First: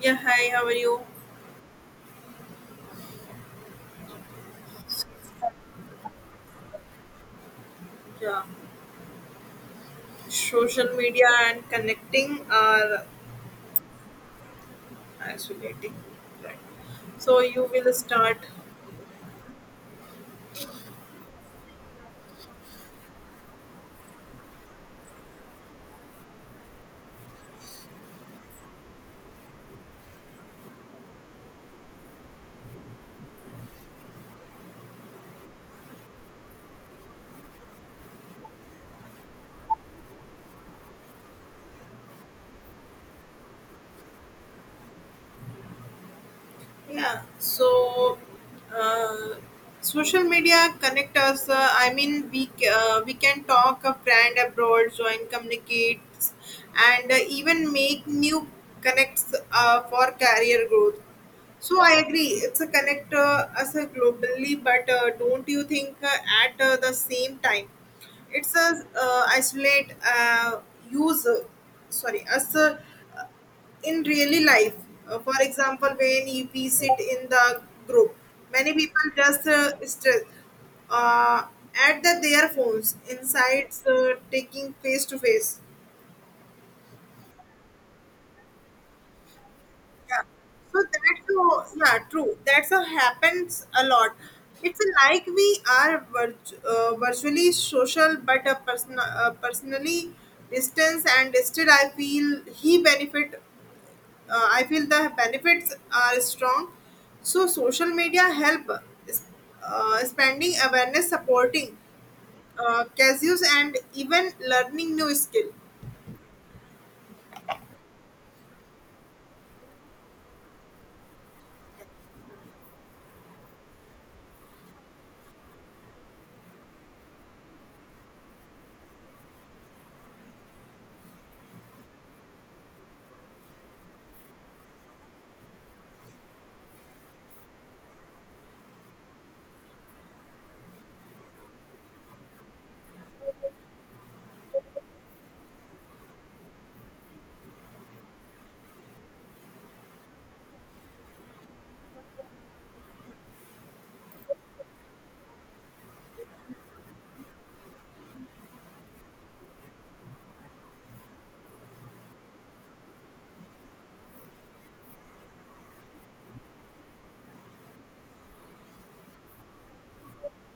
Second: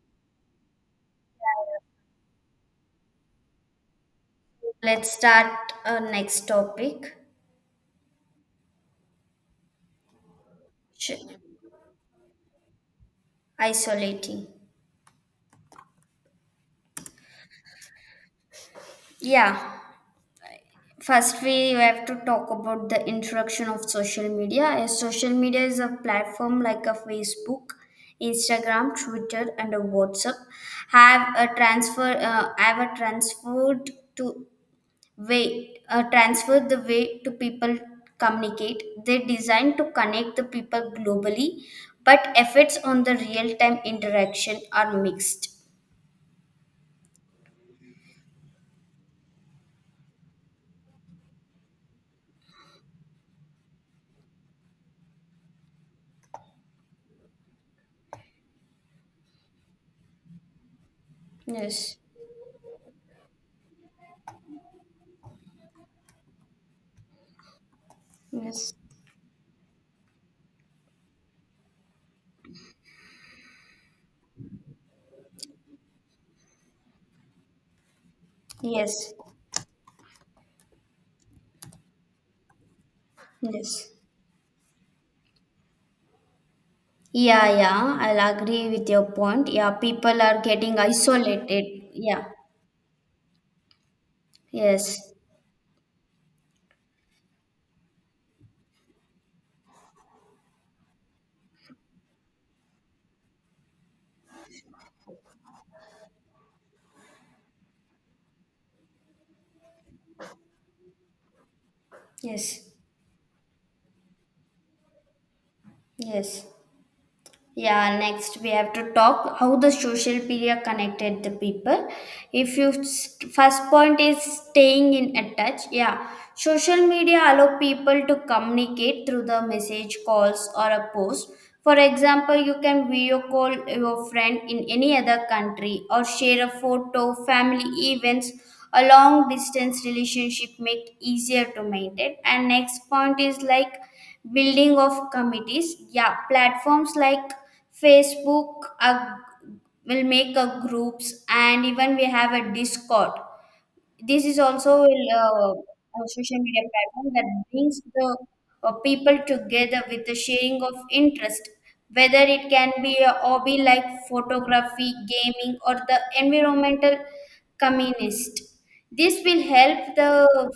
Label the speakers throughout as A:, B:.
A: Yeah, hi, how are you?
B: Let's start our next topic.
A: Yeah, social
B: Sh-
A: media and connecting are
B: Isolating.
A: isolating. Right. So you will start.
B: Yeah, first we have to talk about the introduction of social media. As social media is a platform like a Facebook, Instagram, Twitter, and a WhatsApp have a transfer have a transferred to way transfer the way to people communicate. They designed to connect the people globally, but efforts on the real time interaction are mixed.
A: Yeah, so uh, social media connect us. I mean, we can talk a friend abroad, join, communicate, and even make new connects for career growth. So I
B: Yes,
A: agree, it's a connect us globally, but don't you think at the same time, it's
B: yes,
A: a isolate use. Uh, us. In really life for example when we sit in the group, many people
B: yes,
A: just stress uh, at their phones insides
B: yes.
A: taking face to face,
B: Yeah, yeah, I'll agree with your point. Yeah, people are getting
A: so that's
B: isolated.
A: so, yeah,
B: Yeah,
A: true, that's a happens a lot. It's
B: yes,
A: like we are virtually social but personally distance, and still I feel he benefit I feel the benefits are strong. So social media help is- expanding awareness, supporting
B: yes,
A: casuals, and even learning new skill.
B: yes. Yeah, next we have to talk how the social media connected the people. If you st- First point is staying in a touch, yeah, social media allow people to communicate through the message, calls, or a post. For example, you can video call your friend in any other country or share a photo. Family events, a long distance relationship make easier to maintain. And next point is like building of committees. Yeah, platforms like Facebook will make a groups, and even we have a Discord, this is also a social media platform that brings the people together with the sharing of interest, whether it can be a hobby like photography, gaming, or the environmental communist. This will help the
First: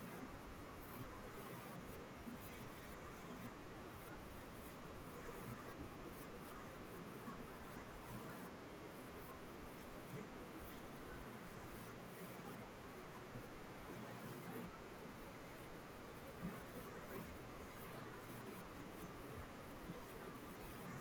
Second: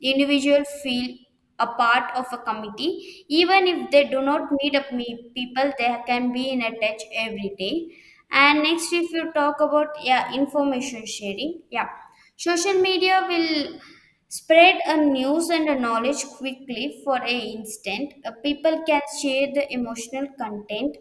B: individual feel a part of a committee, even if they do not meet up me people, they can be in a touch every day. And next, if you talk about yeah information sharing, yeah, social media will spread a news and a knowledge quickly for a instant. People can share the emotional content,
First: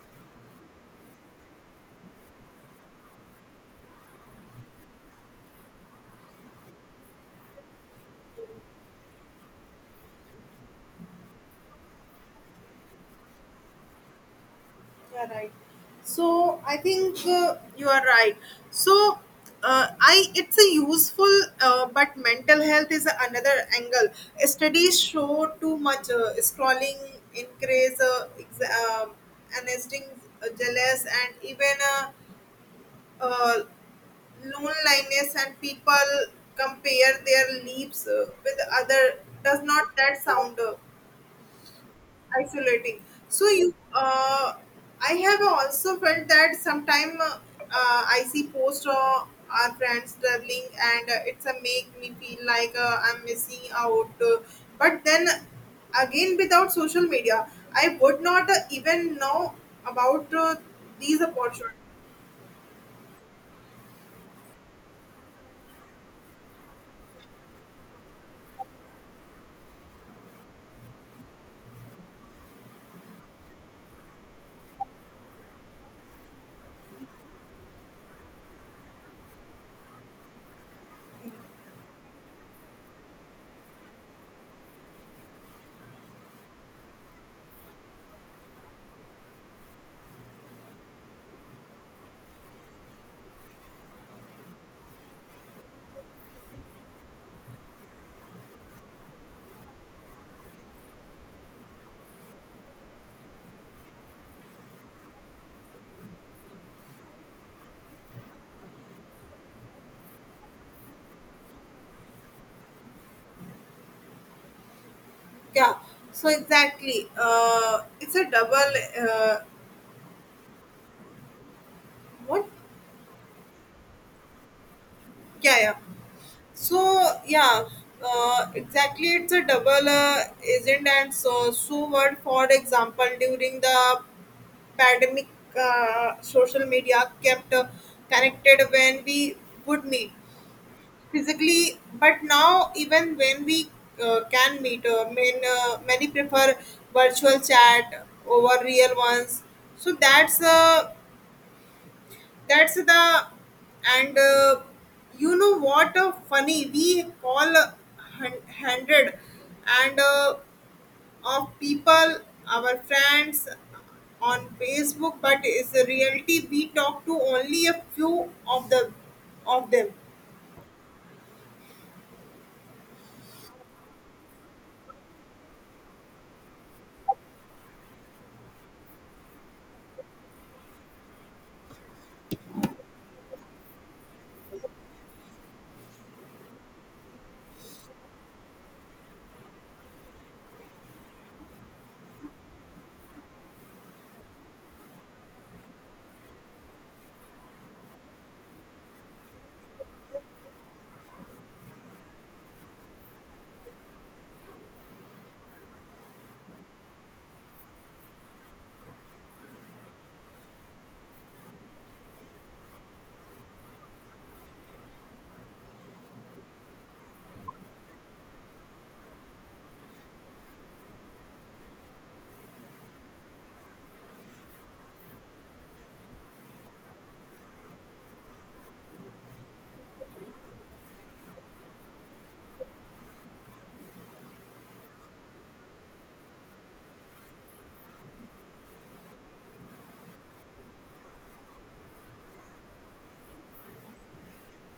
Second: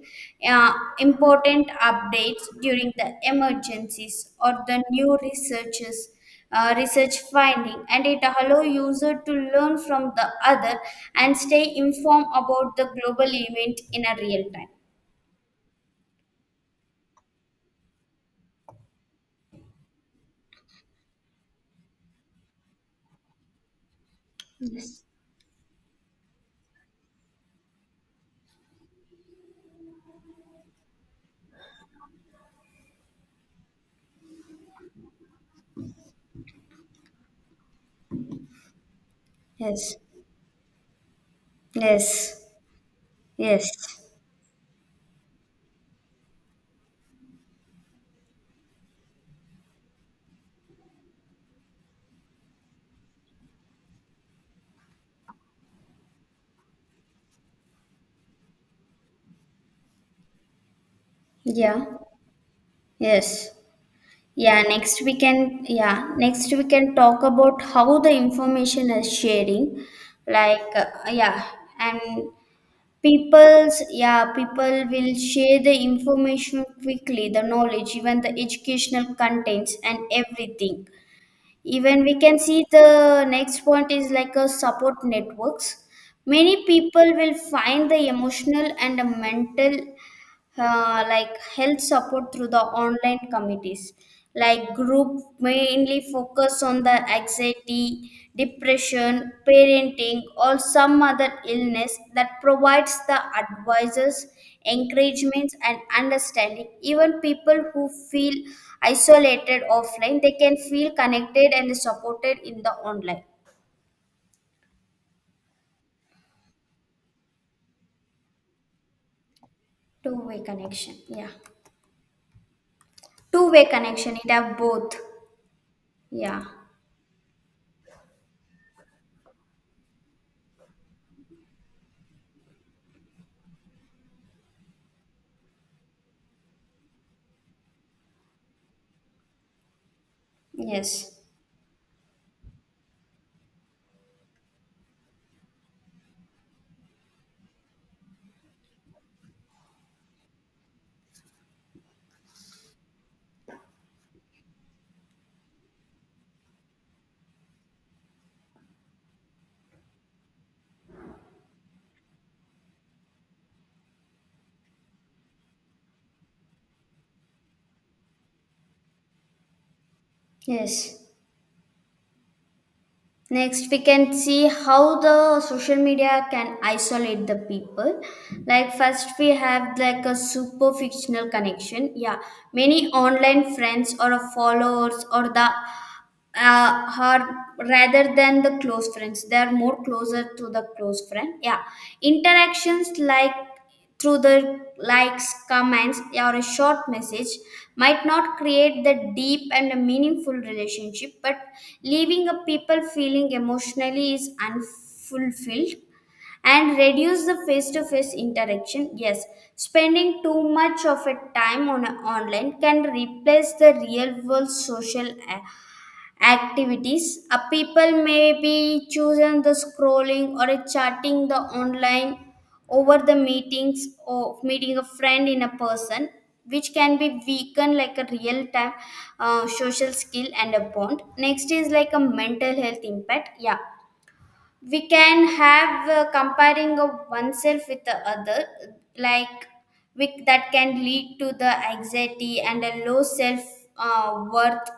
B: uh, important updates during the emergencies or the new researches. Research finding and it allow user to learn from the other and stay informed about the global event in a real time.
A: Yeah, right, so I think you are right. So I it's a useful, but mental health is another angle. Studies show too much scrolling increase anesthetic, jealous, and even uh, loneliness, and people compare their lives with other. Does not
B: Yes.
A: that sound
B: Yes.
A: isolating? So
B: Yes.
A: you I have also felt that sometime, I see posts of our friends traveling, and it's a make me feel like I'm missing out, but then again without social media I would not even know about these opportunities.
B: Yeah. Yes. Yeah, next we can talk about how the information is sharing. Like yeah, and people's yeah, people will share the information quickly, the knowledge, even the educational contents and everything. Even we can see the next point is like a support networks. Many people will find the emotional and the mental like health support through the online committees like group mainly focus on the anxiety depression parenting or some other illness that provides the advisors encouragements and understanding, even people who feel isolated offline they can feel connected and supported in the online.
A: Yeah, so exactly. It's a double. Uh,
B: Two way connection, yeah.
A: what?
B: Two way connection, it have both.
A: Yeah, yeah.
B: Yeah,
A: So yeah, exactly. It's a double agent, and so word. For example, during the pandemic, social media kept connected when we would meet
B: yes,
A: physically, but now even when we can meet, many prefer virtual chat over real ones. So that's the, and you know what, funny, we call hundred and of people, our friends on Facebook, but is the reality we talk to only a few of the of them.
B: yes. Next, we can see how the social media can isolate the people. Like, first, we have like a super fictional connection. Yeah, many online friends or followers or the her rather than the close friends, they are more closer to the close friend, yeah. Interactions like through the likes comments or a short message might not create the deep and a meaningful relationship but leaving a people feeling emotionally is unfulfilled and reduce the face-to-face interaction, yes. Spending too much of a time on a online can replace the real world social activities. A people may be choosing the scrolling or a chatting the online over the meetings or meeting a friend in a person, which can be weakened like a real time social skill and a bond. Next is like a mental health impact. Yeah, we can have comparing of oneself with the other, like we, that can lead to the anxiety and a low self worth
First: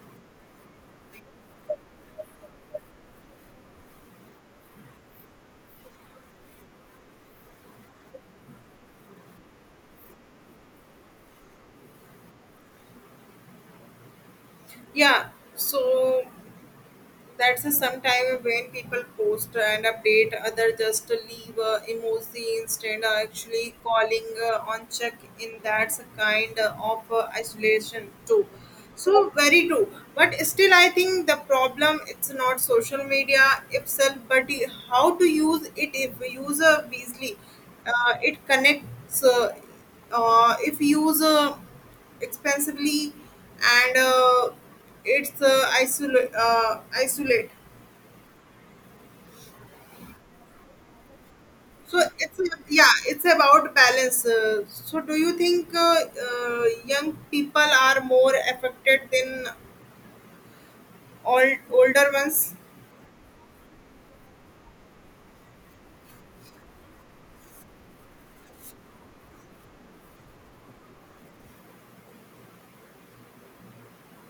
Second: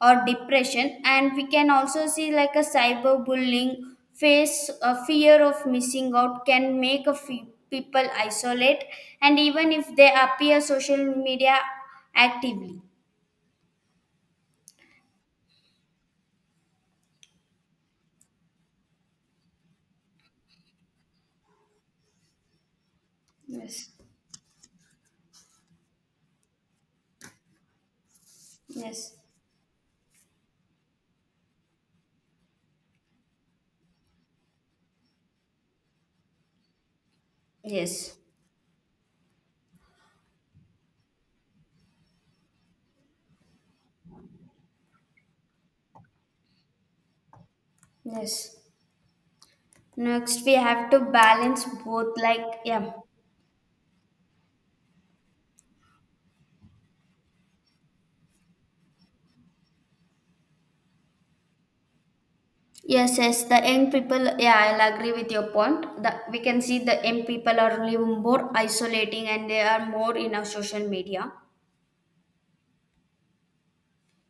B: or depression, and we can also see like a cyberbullying, face a fear of missing out can make a people isolate and even if they appear social media actively.
A: Yeah, so that's a sometime when people post and update, other just leave emoji instead of actually
B: Yes,
A: calling on check in. That's a kind of isolation too.
B: yes,
A: So very true. But still, I think the problem it's not social media itself, but how to use it, if we use wisely.
B: yes,
A: It connects if you use expensively, and it's isolate.
B: yes. Next, we have to balance
A: So
B: both,
A: it's
B: like, yeah,
A: yeah, it's about balance. So do you think young people are more affected than all older ones?
B: yes, yes, the young people, yeah, I'll agree with your point. The we can see the young people are living more isolating and they are more in our social media.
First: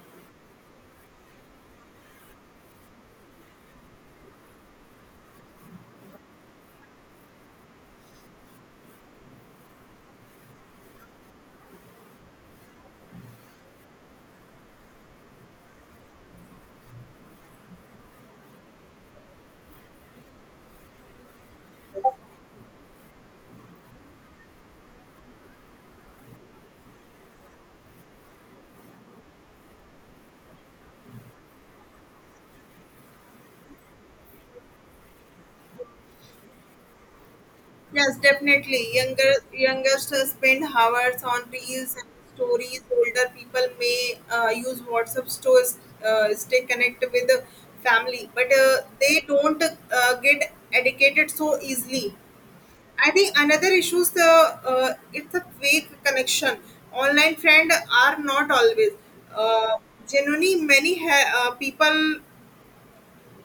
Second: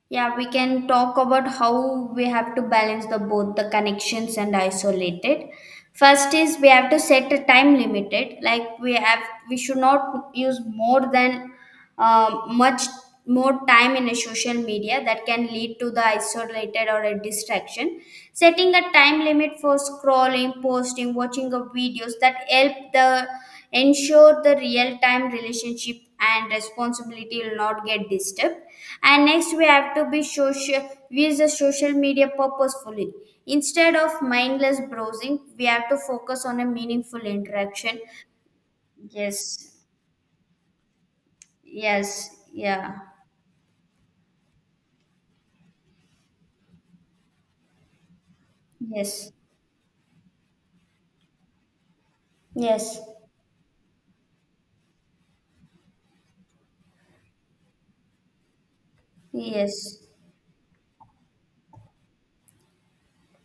B: Yeah, we can talk about how we have to balance the both the connections and isolated. First is we have to set a time limited. Like we have, we should not use more than much more time in a social media that can lead to the isolated or a distraction. Setting a time limit for scrolling, posting, watching of videos that help the ensure the real time relationship and responsibility will not get disturbed, and next we have to be social, we use the social media purposefully instead of mindless browsing, we have to focus on a meaningful interaction.
A: Yes, definitely younger
B: Yes,
A: youngest spend hours on reels and
B: yes,
A: stories.
B: yeah,
A: Older people may use WhatsApp to stay connected with the family, but they
B: yes,
A: don't get educated so easily.
B: yes,
A: I think another issue is the it's a fake connection. Online friends are not always uh,
B: yes,
A: genuinely. People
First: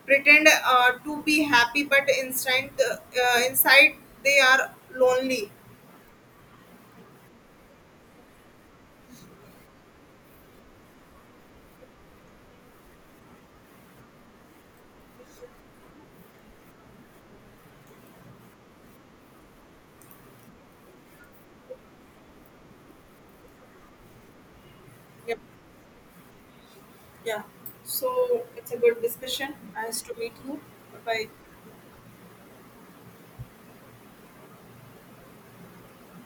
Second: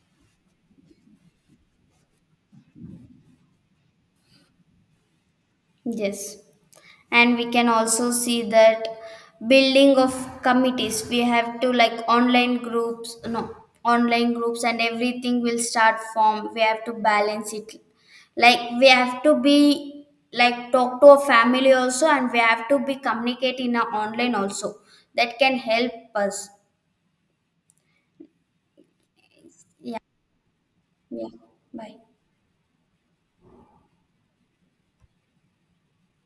A: pretend to be happy, but inside they are lonely.
B: yes. And we can also see that building of committees, we have to like online groups, no, online groups and everything will start form, we have to balance it, like we have to be like talk to a family also and we have to be communicate in a online also,
A: Yeah,
B: that can help us.
A: yeah. So it's a good discussion.
B: Yeah,
A: Nice to meet you. Bye.
B: yeah, bye.